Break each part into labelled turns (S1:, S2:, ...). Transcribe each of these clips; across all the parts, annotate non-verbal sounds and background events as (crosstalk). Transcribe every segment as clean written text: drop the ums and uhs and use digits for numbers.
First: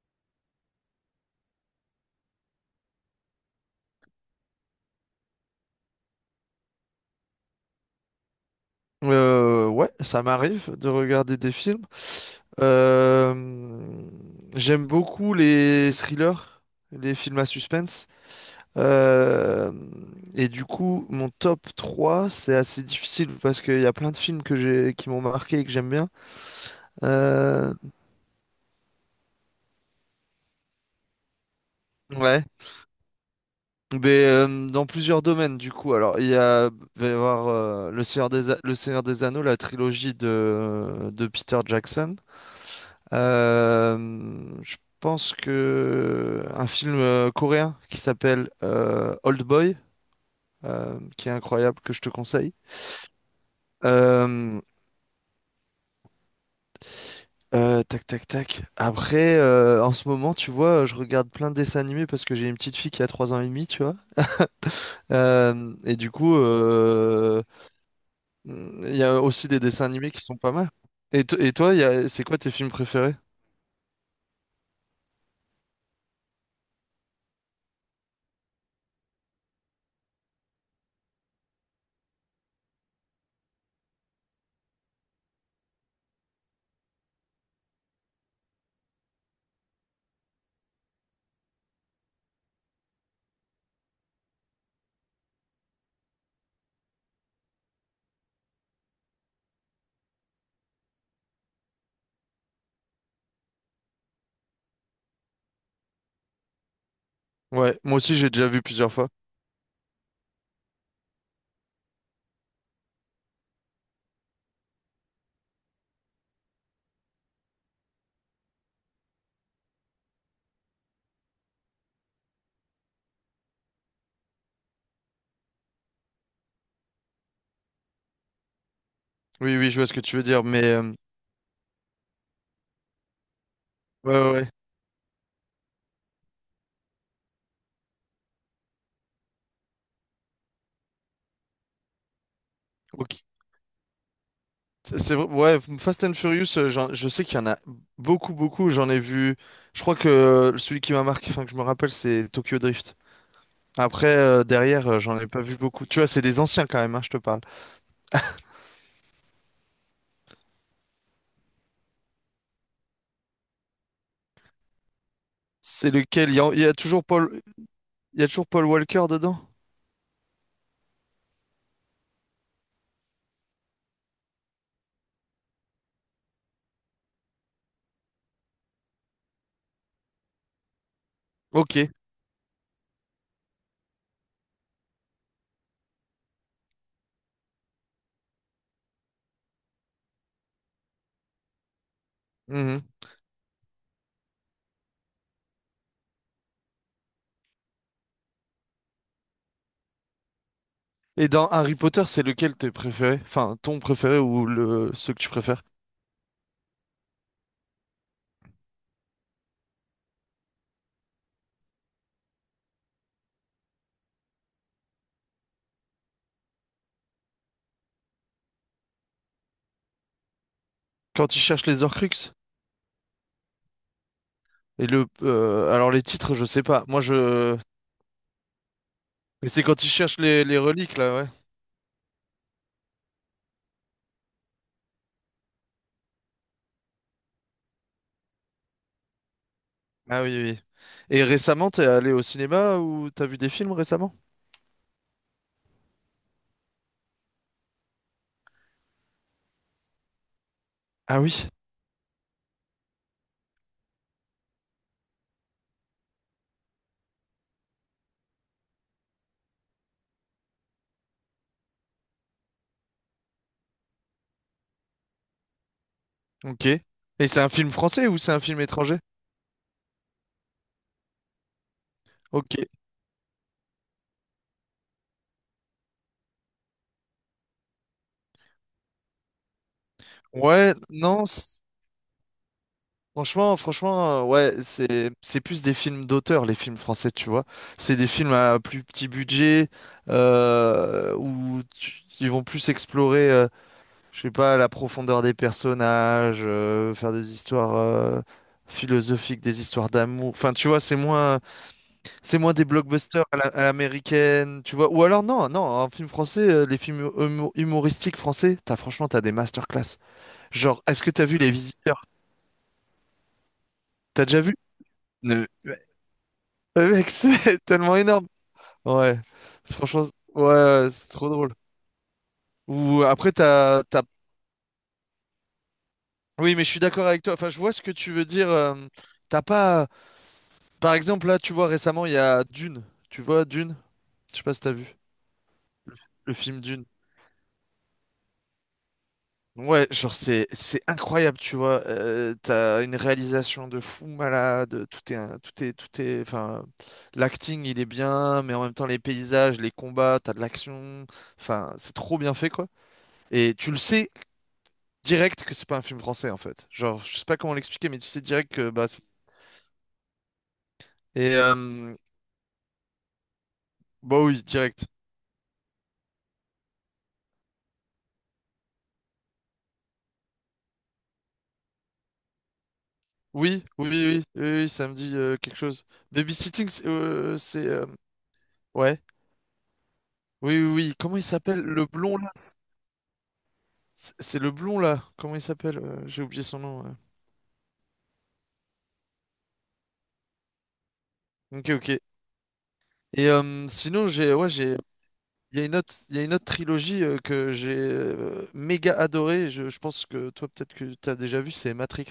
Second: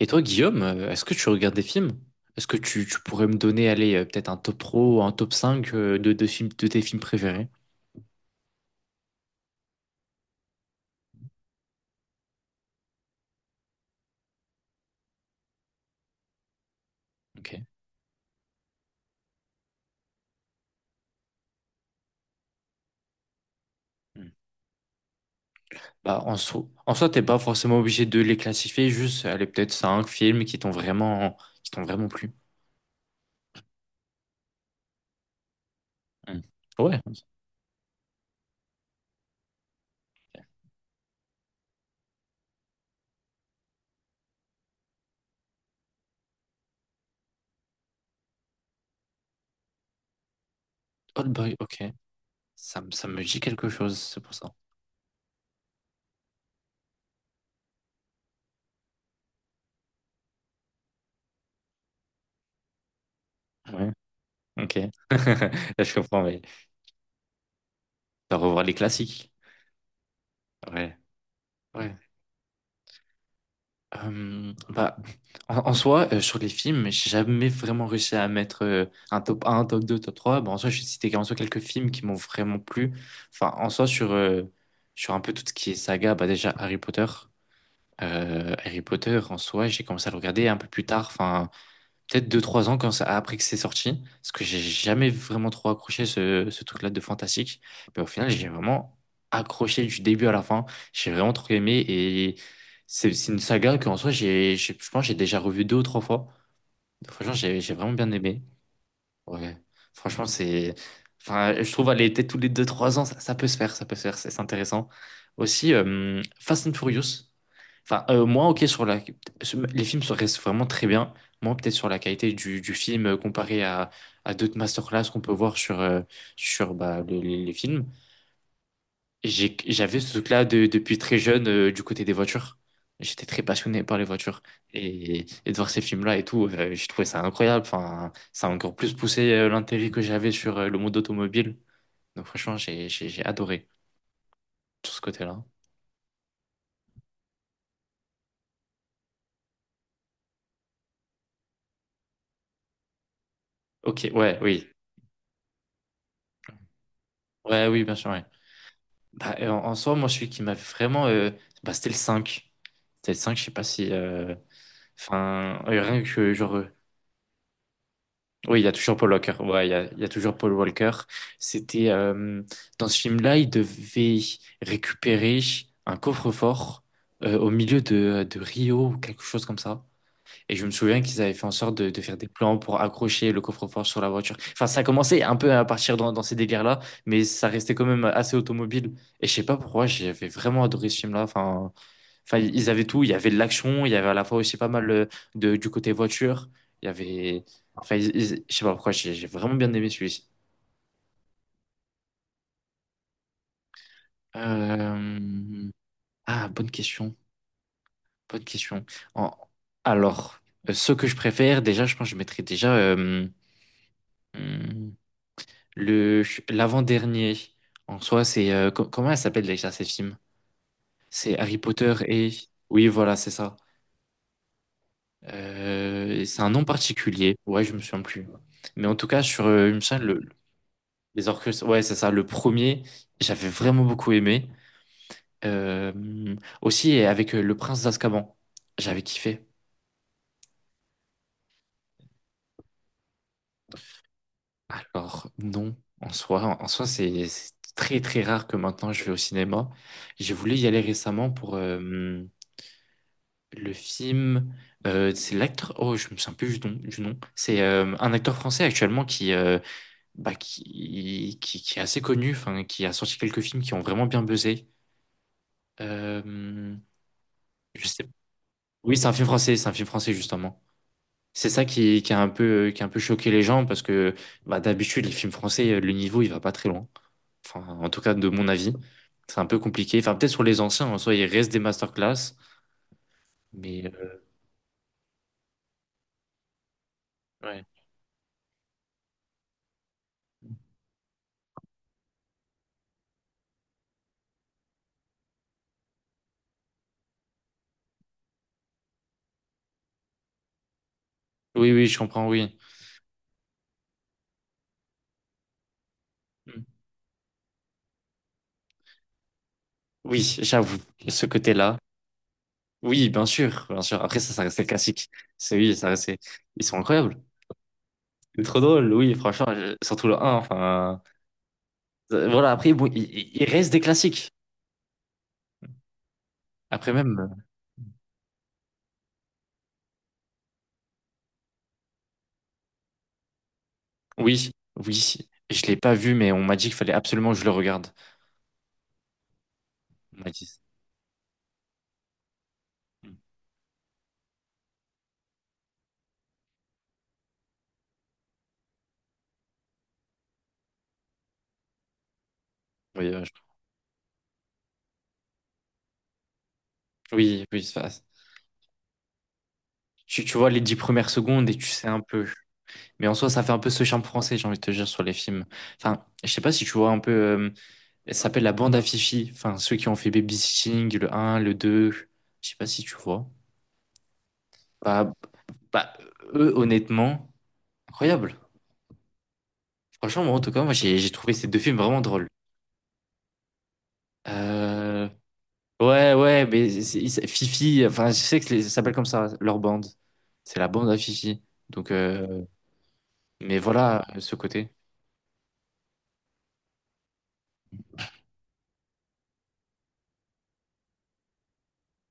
S1: Et toi, Guillaume, est-ce que tu regardes des films? Est-ce que tu pourrais me donner, allez, peut-être un top pro, un top 5 de films, de tes films préférés?
S2: Ouais, ça m'arrive de regarder des films. Euh, J'aime beaucoup les thrillers, les films à
S1: Ok.
S2: suspense. Euh, et du coup, mon top 3, c'est assez difficile parce qu'il y a plein de
S1: Hmm.
S2: films qui m'ont marqué et que j'aime bien.
S1: Bah, en soi, t'es pas
S2: Euh,
S1: forcément obligé de les classifier, juste, allez, peut-être 5 films qui qui t'ont vraiment plu.
S2: ouais. Mais dans plusieurs domaines, du coup. Alors,
S1: Hmm. Ouais.
S2: il va y avoir Le Seigneur des Anneaux, la trilogie de Peter Jackson. Euh, je pense que un film coréen qui s'appelle Old Boy, qui
S1: Old
S2: est
S1: Boy,
S2: incroyable,
S1: ok.
S2: que je te conseille.
S1: Ça me dit quelque chose, c'est pour ça.
S2: Euh, Tac, tac, tac. Après, en ce moment, tu vois, je regarde plein de dessins animés parce que j'ai une petite fille qui a 3 ans et demi, tu
S1: Ouais.
S2: vois.
S1: Ok. (laughs) Là, je
S2: Et du
S1: comprends,
S2: coup,
S1: mais t'as revoir les
S2: il y a
S1: classiques.
S2: aussi des dessins animés qui sont pas mal.
S1: Ouais.
S2: Et toi,
S1: Ouais.
S2: c'est quoi tes films préférés?
S1: Bah, en soi, sur les films, j'ai jamais vraiment réussi à mettre un top 2 top trois. Bon, en soi, je vais citer en soi quelques films qui m'ont vraiment plu. Enfin, en soi, sur un peu tout ce qui est saga, bah, déjà Harry Potter. Harry Potter, en soi, j'ai commencé à le regarder un peu plus tard. Enfin, peut-être deux trois ans quand ça, après que c'est sorti, parce que j'ai jamais vraiment trop accroché ce truc-là de fantastique. Mais au final, j'ai vraiment accroché du début à la fin. J'ai vraiment trop aimé et c'est une saga qu'en soi, je pense que j'ai déjà revu deux ou trois fois. Donc, franchement, j'ai
S2: Ouais,
S1: vraiment
S2: moi
S1: bien
S2: aussi, j'ai
S1: aimé.
S2: déjà vu plusieurs fois.
S1: Ouais, franchement, c'est. Enfin, je trouve aller était tous les deux trois ans, ça peut se faire, ça peut se faire, c'est intéressant. Aussi, Fast and Furious. Enfin, moi, ok, sur la... sur- les films se restent vraiment très bien. Moi, peut-être sur la qualité du film comparé à d'autres masterclass qu'on peut voir sur bah, les films.
S2: Oui, oui, je vois ce
S1: J'avais
S2: que
S1: ce
S2: tu veux
S1: truc-là
S2: dire, mais,
S1: de- depuis très jeune du côté des voitures. J'étais très passionné par les
S2: ouais, ouais,
S1: voitures.
S2: ouais.
S1: Et de voir ces films-là et tout, je trouvais ça incroyable. Enfin, ça a encore plus poussé l'intérêt que j'avais sur le monde automobile. Donc franchement,
S2: Ok.
S1: j'ai adoré tout
S2: C'est
S1: ce
S2: c'est
S1: côté-là.
S2: ouais, Fast and Furious, je sais qu'il y en a beaucoup, beaucoup. J'en ai vu. Je crois que celui qui m'a marqué, enfin que je me rappelle, c'est Tokyo Drift.
S1: Ok,
S2: Après,
S1: ouais, oui.
S2: derrière, j'en ai pas vu beaucoup. Tu vois, c'est des anciens quand même, hein, je te parle.
S1: Ouais, oui, bien sûr, ouais. Bah, en soi, moi, celui qui m'avait vraiment... bah, c'était le cinq. C'était le cinq, je sais pas si... Enfin,
S2: C'est
S1: rien
S2: lequel?
S1: que genre... euh,
S2: Il y a toujours
S1: Oui, il y
S2: Paul
S1: a toujours
S2: Walker
S1: Paul Walker.
S2: dedans?
S1: Ouais, il y a toujours Paul Walker. C'était dans ce film-là, il devait récupérer un coffre-fort au milieu de Rio ou quelque chose comme ça. Et je me souviens qu'ils avaient fait en sorte
S2: Ok.
S1: de faire des plans pour accrocher le coffre-fort sur la voiture. Enfin, ça commençait un peu à partir dans ces délires-là, mais ça restait quand même assez automobile. Et je sais pas pourquoi, j'avais vraiment adoré ce film-là. Enfin, enfin, ils avaient
S2: Mhm.
S1: tout. Il y avait de l'action, il y avait à la fois aussi pas mal du côté voiture. Il y avait. Enfin, je sais pas pourquoi, j'ai vraiment bien aimé celui-ci.
S2: Et dans Harry Potter, c'est lequel t'es préféré? Enfin, ton préféré ou le ceux que tu préfères?
S1: Euh, Ah, bonne question. Bonne question. En- Alors, ce que je préfère, déjà, je pense que je mettrais déjà hum, le l'avant-dernier. En soi, c'est. Comment elle s'appelle déjà ces films?
S2: Quand
S1: C'est
S2: ils
S1: Harry
S2: cherchent les
S1: Potter et.
S2: Horcruxes?
S1: Oui, voilà, c'est ça.
S2: Alors les titres,
S1: C'est
S2: je
S1: un
S2: sais
S1: nom
S2: pas. Moi,
S1: particulier.
S2: je.
S1: Ouais, je me souviens plus. Mais en tout cas,
S2: Mais c'est
S1: il me
S2: quand ils
S1: semble,
S2: cherchent
S1: le,
S2: les reliques là,
S1: Les
S2: ouais.
S1: Orcus, ouais, c'est ça. Le premier, j'avais vraiment beaucoup aimé. Euh, aussi avec Le Prince d'Azkaban, j'avais kiffé.
S2: Ah oui, oui. Et récemment, t'es allé au cinéma ou t'as vu des films récemment?
S1: Alors, non, en soi, c'est très très rare que maintenant je vais au cinéma. J'ai voulu y aller
S2: Ah
S1: récemment
S2: oui,
S1: pour le film. C'est l'acteur. Oh, je me souviens plus du nom. Du nom. C'est un acteur français actuellement qui, bah, qui est assez connu, enfin, qui a sorti quelques films qui ont vraiment bien buzzé.
S2: ok.
S1: Euh,
S2: Et c'est un film
S1: je
S2: français
S1: sais.
S2: ou c'est un film
S1: Oui,
S2: étranger?
S1: c'est un film français, c'est un film français justement. C'est ça qui a un
S2: Ok.
S1: peu, qui a un peu choqué les gens parce que bah, d'habitude, les films français, le niveau, il va pas très loin. Enfin, en tout cas, de mon avis, c'est un peu compliqué. Enfin, peut-être sur les
S2: Ouais,
S1: anciens, en soi, il
S2: non,
S1: reste des masterclass,
S2: franchement,
S1: mais
S2: franchement, ouais, c'est plus des films d'auteur, les films français, tu vois.
S1: ouais.
S2: C'est des films à plus petit budget, ils vont plus explorer, je sais pas, la profondeur des personnages, faire des histoires philosophiques, des histoires d'amour. Enfin, tu vois, c'est moins.
S1: Oui, oui, je comprends,
S2: C'est moins
S1: oui.
S2: des blockbusters à l'américaine, tu vois. Ou alors, non, non, un film français,
S1: Mm.
S2: les films humoristiques français, t'as, franchement, t'as des masterclass.
S1: Oui, j'avoue,
S2: Genre, est-ce que t'as
S1: ce
S2: vu Les
S1: côté-là.
S2: Visiteurs?
S1: Oui, bien sûr, bien sûr. Après,
S2: T'as déjà
S1: ça
S2: vu?
S1: restait classique. C'est oui,
S2: Ouais.
S1: ça restait. Ils sont
S2: Mec, (laughs)
S1: incroyables.
S2: c'est tellement énorme.
S1: C'est trop drôle, oui,
S2: Ouais,
S1: franchement, je-
S2: Franchement,
S1: surtout le un.
S2: ouais, ouais,
S1: Enfin.
S2: c'est trop drôle.
S1: Voilà, après, bon,
S2: Ou après,
S1: il reste des
S2: t'as...
S1: classiques.
S2: Oui, mais je suis
S1: Après
S2: d'accord avec toi.
S1: même.
S2: Enfin, je vois ce que tu veux dire. T'as pas. Par exemple, là, tu vois, récemment, il y a Dune. Tu vois, Dune? Je sais
S1: Oui,
S2: pas si t'as vu.
S1: oui. Et je l'ai pas vu, mais
S2: Le
S1: on m'a
S2: film
S1: dit qu'il
S2: Dune.
S1: fallait absolument que je le regarde.
S2: Ouais, genre
S1: On m'a dit.
S2: c'est
S1: Ça.
S2: c'est incroyable, tu vois. T'as une réalisation de fou malade, tout est enfin l'acting, il est bien, mais en même temps les paysages, les combats, t'as de l'action. Enfin, c'est trop bien fait quoi.
S1: Oui,
S2: Et tu le sais direct que c'est pas un film français en fait. Genre, je sais pas
S1: oui,
S2: comment
S1: oui.
S2: l'expliquer,
S1: ça-
S2: mais tu sais direct que bah
S1: Tu vois les dix premières
S2: et
S1: secondes et tu sais un peu. Mais en soi, ça fait un peu ce charme
S2: bah
S1: français,
S2: oui,
S1: j'ai envie de te dire,
S2: direct.
S1: sur les films. Enfin, je sais pas si tu vois un peu. Elle s'appelle la bande à Fifi. Enfin, ceux qui ont fait Babysitting, le un, le 2. Je sais pas si tu vois.
S2: Oui, oui, oui, oui, oui, oui, ça me
S1: Bah,
S2: dit quelque chose.
S1: bah, eux,
S2: Babysitting,
S1: honnêtement,
S2: c'est,
S1: incroyable.
S2: ouais.
S1: Franchement, moi, en tout
S2: Oui,
S1: cas,
S2: oui,
S1: moi,
S2: oui.
S1: j'ai
S2: Comment il
S1: trouvé ces deux
S2: s'appelle
S1: films
S2: le
S1: vraiment
S2: blond
S1: drôles.
S2: là? C'est le blond là,
S1: Euh,
S2: comment il s'appelle?
S1: Ouais,
S2: J'ai oublié
S1: ouais,
S2: son
S1: mais
S2: nom. Ouais.
S1: Fifi, enfin, je sais que c'est- ça s'appelle comme ça, leur bande. C'est la bande à Fifi.
S2: Ok,
S1: Donc,
S2: ok. Et
S1: mais voilà,
S2: sinon,
S1: ce
S2: ouais,
S1: côté.
S2: il y a une autre trilogie que j'ai méga adorée. Je pense que toi, peut-être que t'as déjà vu, c'est Matrix.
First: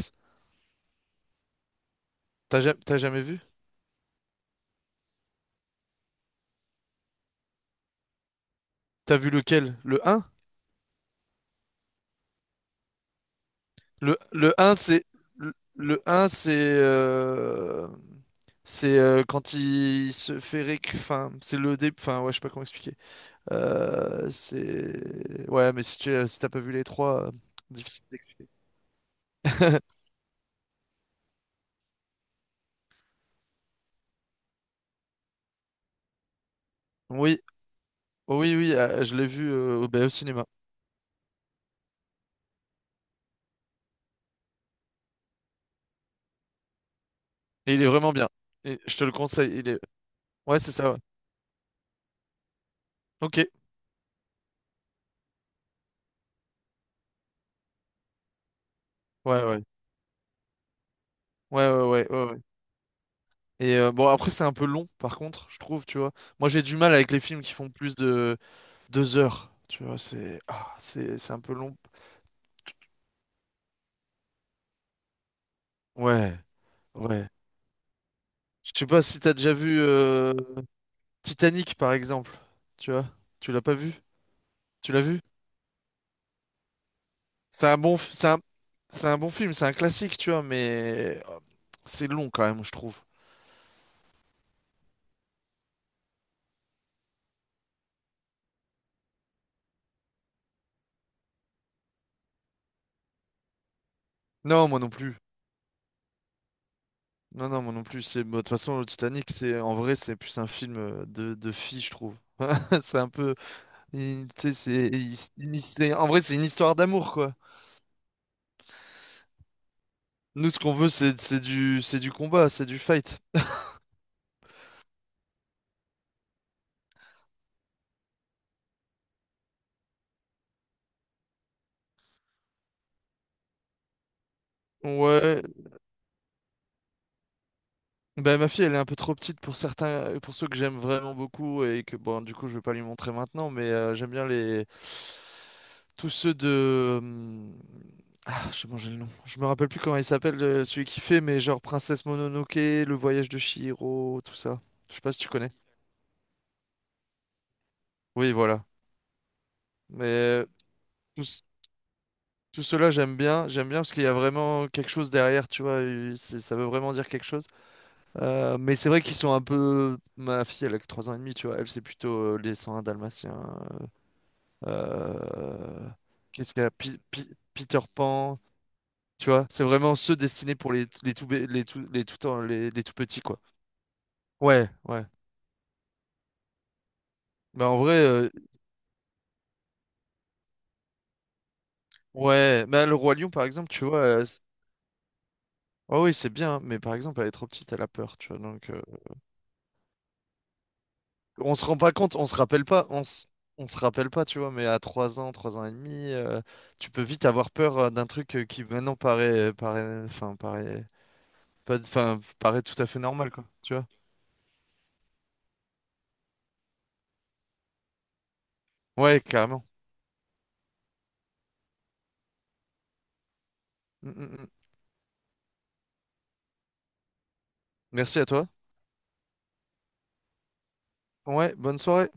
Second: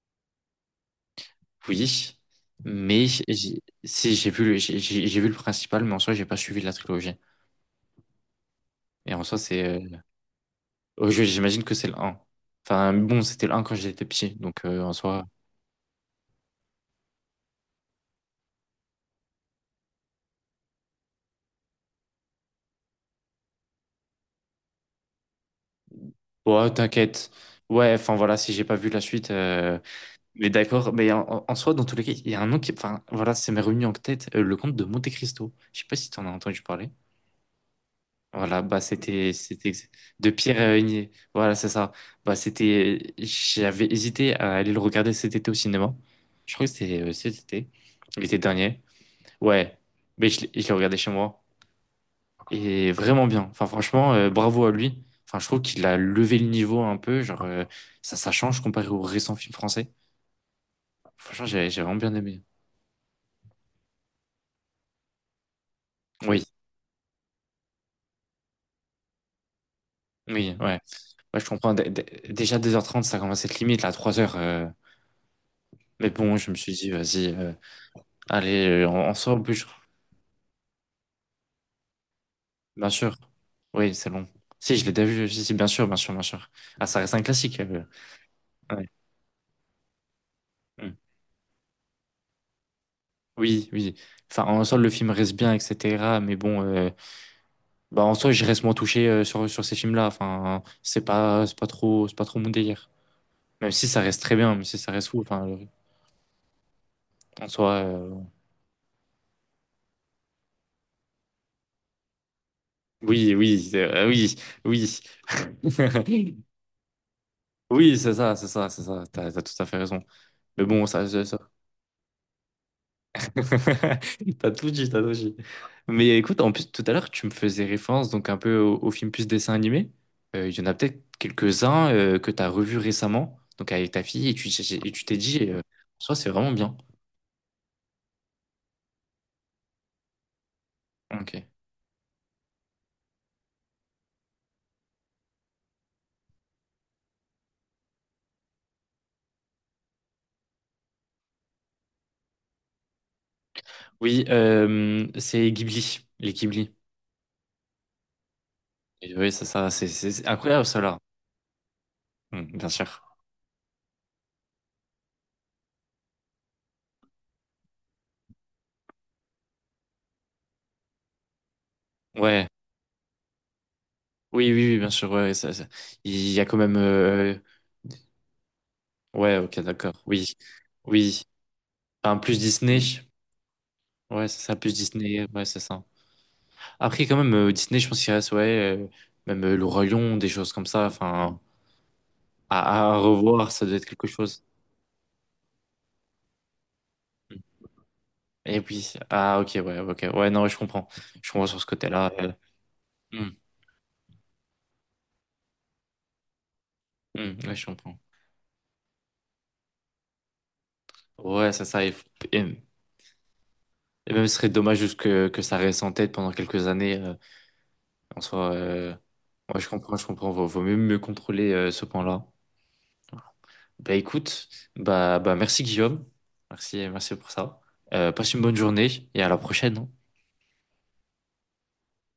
S1: Oui,
S2: T'as
S1: mais
S2: jamais vu?
S1: si j'ai vu, j'ai vu le principal, mais en soi, j'ai pas suivi la trilogie. Et
S2: T'as
S1: en
S2: vu
S1: soi,
S2: lequel? Le un.
S1: oh, j'imagine que c'est le un. Enfin, bon, c'était le un quand j'étais
S2: Le,
S1: petit,
S2: le
S1: donc
S2: un,
S1: en
S2: c'est
S1: soi,
S2: le 1. C'est quand il se fait réc... Enfin, c'est le début. Enfin, ouais, je sais pas comment expliquer. C'est, ouais, mais si t'as pas vu
S1: ouais,
S2: les trois,
S1: t'inquiète. Ouais,
S2: difficile
S1: enfin voilà,
S2: d'expliquer.
S1: si j'ai pas vu la suite,
S2: (laughs)
S1: mais d'accord, mais soi, dans tous les cas, il y a un nom qui. Enfin, voilà, c'est m'est revenu en tête, le comte de Monte Cristo. Je sais pas si tu en as entendu parler.
S2: Oui, oui,
S1: Voilà,
S2: oui,
S1: bah
S2: je l'ai
S1: c'était.
S2: vu
S1: C'était
S2: au
S1: de
S2: cinéma.
S1: Pierre Igné. Voilà, c'est ça. Bah c'était. J'avais hésité à aller le regarder cet été au cinéma. Je crois que c'était cet été,
S2: Et il est vraiment bien.
S1: l'été
S2: Et
S1: dernier.
S2: je te le conseille. Il
S1: Ouais,
S2: est.
S1: mais
S2: Ouais,
S1: je
S2: c'est
S1: l'ai
S2: ça.
S1: regardé
S2: Ouais.
S1: chez moi. Et vraiment
S2: Ok.
S1: bien. Enfin, franchement, bravo à lui. Enfin, je trouve qu'il a levé le niveau un peu. Genre, ça change comparé aux récents
S2: Ouais,
S1: films
S2: ouais.
S1: français. Franchement,
S2: Ouais,
S1: j'ai
S2: ouais,
S1: vraiment
S2: ouais,
S1: bien
S2: ouais, ouais.
S1: aimé.
S2: Et bon, après, c'est un peu long, par contre, je trouve, tu vois.
S1: Oui.
S2: Moi, j'ai du mal avec les films qui font plus de 2 heures. Tu vois, c'est
S1: Oui,
S2: ah,
S1: ouais.
S2: c'est un
S1: Ouais, je
S2: peu
S1: comprends.
S2: long.
S1: Déjà deux heures trente, ça commence à être limite, là, trois heures, mais bon,
S2: Ouais,
S1: je me suis dit, vas-y,
S2: ouais.
S1: allez,
S2: Je sais
S1: euh,
S2: pas
S1: on, on
S2: si t'as
S1: sort au
S2: déjà
S1: bûche.
S2: vu Titanic, par exemple.
S1: Bien
S2: Tu vois,
S1: sûr.
S2: tu l'as pas vu?
S1: Oui, c'est long. Si, je l'ai
S2: Tu l'as
S1: déjà
S2: vu?
S1: vu. Si, si, bien sûr, bien sûr, bien sûr. Ah, ça reste un classique.
S2: C'est un bon, f- c'est un,
S1: Ouais.
S2: c'est un bon film, c'est un classique, tu vois,
S1: Mm.
S2: mais c'est long quand même, je trouve.
S1: Oui, oui. Enfin, en soi, le film reste bien, etc. Mais bon, bah, en soi, je reste moins touché euh, sur ces films-là. Enfin, c'est pas trop mon délire. Même si ça reste très bien, même
S2: Non,
S1: si
S2: moi non
S1: ça reste
S2: plus.
S1: fou. Enfin, le- en
S2: Non, non, moi
S1: soi,
S2: non plus. C'est, bah, de toute façon, le Titanic, c'est, en vrai, c'est plus un film de filles, je trouve. (laughs) C'est un
S1: oui,
S2: peu,
S1: oui,
S2: tu sais, c'est, en vrai,
S1: oui.
S2: c'est une
S1: (laughs)
S2: histoire d'amour, quoi.
S1: Oui, c'est ça, c'est ça, c'est ça. T'as tout à fait raison.
S2: Nous, ce
S1: Mais
S2: qu'on
S1: bon,
S2: veut,
S1: ça.
S2: c'est du combat, c'est du fight.
S1: (laughs) T'as tout dit, t'as tout dit. Mais écoute, en plus, tout à l'heure, tu me faisais référence donc un peu au film plus dessin animé. Il y en a peut-être quelques-uns que t'as revus récemment, donc avec ta fille, et tu t'es
S2: Ouais,
S1: dit, soit c'est vraiment bien.
S2: ben, ma fille, elle est un peu trop petite pour certains, pour ceux que j'aime vraiment
S1: Ok.
S2: beaucoup et que bon, du coup, je vais pas lui montrer maintenant, mais j'aime bien les tous ceux de ah, j'ai mangé le nom. Je me rappelle plus comment il s'appelle celui qui fait, mais genre Princesse Mononoke, Le Voyage de Chihiro,
S1: Oui,
S2: tout ça. Je sais pas si tu
S1: c'est
S2: connais.
S1: Ghibli, les Ghibli.
S2: Oui, voilà.
S1: Et oui, c'est ça,
S2: Mais
S1: c'est incroyable, ça, là.
S2: tous
S1: Hmm,
S2: tout
S1: bien
S2: cela,
S1: sûr.
S2: j'aime bien parce qu'il y a vraiment quelque chose derrière, tu vois. Ça veut vraiment dire quelque chose. Mais c'est vrai qu'ils sont un peu. Ma fille, elle a que 3 ans et demi, tu vois. Elle, c'est plutôt
S1: Ouais.
S2: les 101 Dalmatiens.
S1: Oui, oui, oui, bien sûr. Ouais, ça- ça-
S2: Euh,
S1: il y a
S2: Qu'est-ce
S1: quand
S2: qu'il y a?
S1: même.
S2: Peter Pan, tu
S1: Ouais,
S2: vois.
S1: ok,
S2: C'est vraiment
S1: d'accord.
S2: ceux
S1: Oui,
S2: destinés pour
S1: oui. Enfin, plus
S2: les,
S1: Disney.
S2: les tout petits, quoi.
S1: Ouais, c'est ça,
S2: Ouais,
S1: plus
S2: ouais.
S1: Disney. Ouais, c'est ça. Après, quand même,
S2: Mais en
S1: Disney, je
S2: vrai,
S1: pense qu'il reste, ouais, même Le Roi Lion, des choses comme ça. Enfin,
S2: ouais. Mais le
S1: à
S2: Roi Lion, par
S1: revoir, ça
S2: exemple,
S1: doit être
S2: tu vois.
S1: quelque chose.
S2: Oh oui, c'est bien, mais par exemple, elle est
S1: Mm.
S2: trop petite, elle a peur, tu vois.
S1: Et
S2: Donc.
S1: puis, ah, ok, ouais, ok. Ouais, non, ouais, je comprends. Je comprends
S2: On
S1: sur ce
S2: se rend pas
S1: côté-là.
S2: compte, on se rappelle pas,
S1: Hum,
S2: on se rappelle pas, tu vois, mais à 3 ans, 3 ans et demi, tu peux vite avoir
S1: ouais, je
S2: peur
S1: comprends.
S2: d'un truc qui maintenant paraît, paraît, enfin, paraît,
S1: Ouais, c'est
S2: pas,
S1: ça.
S2: enfin,
S1: Et-
S2: paraît tout à fait normal, quoi, tu vois.
S1: et même, ce serait dommage juste que ça reste en tête pendant quelques années. En soi,
S2: Ouais,
S1: ouais,
S2: carrément.
S1: je comprends, je comprends. Vaut mieux, mieux contrôler ce point-là. Bah
S2: Mm, mm,
S1: écoute,
S2: mm.
S1: bah merci Guillaume. Merci, merci pour ça.
S2: Merci à
S1: Passe une
S2: toi.
S1: bonne journée et à la prochaine. Hein.
S2: Ouais, bonne soirée.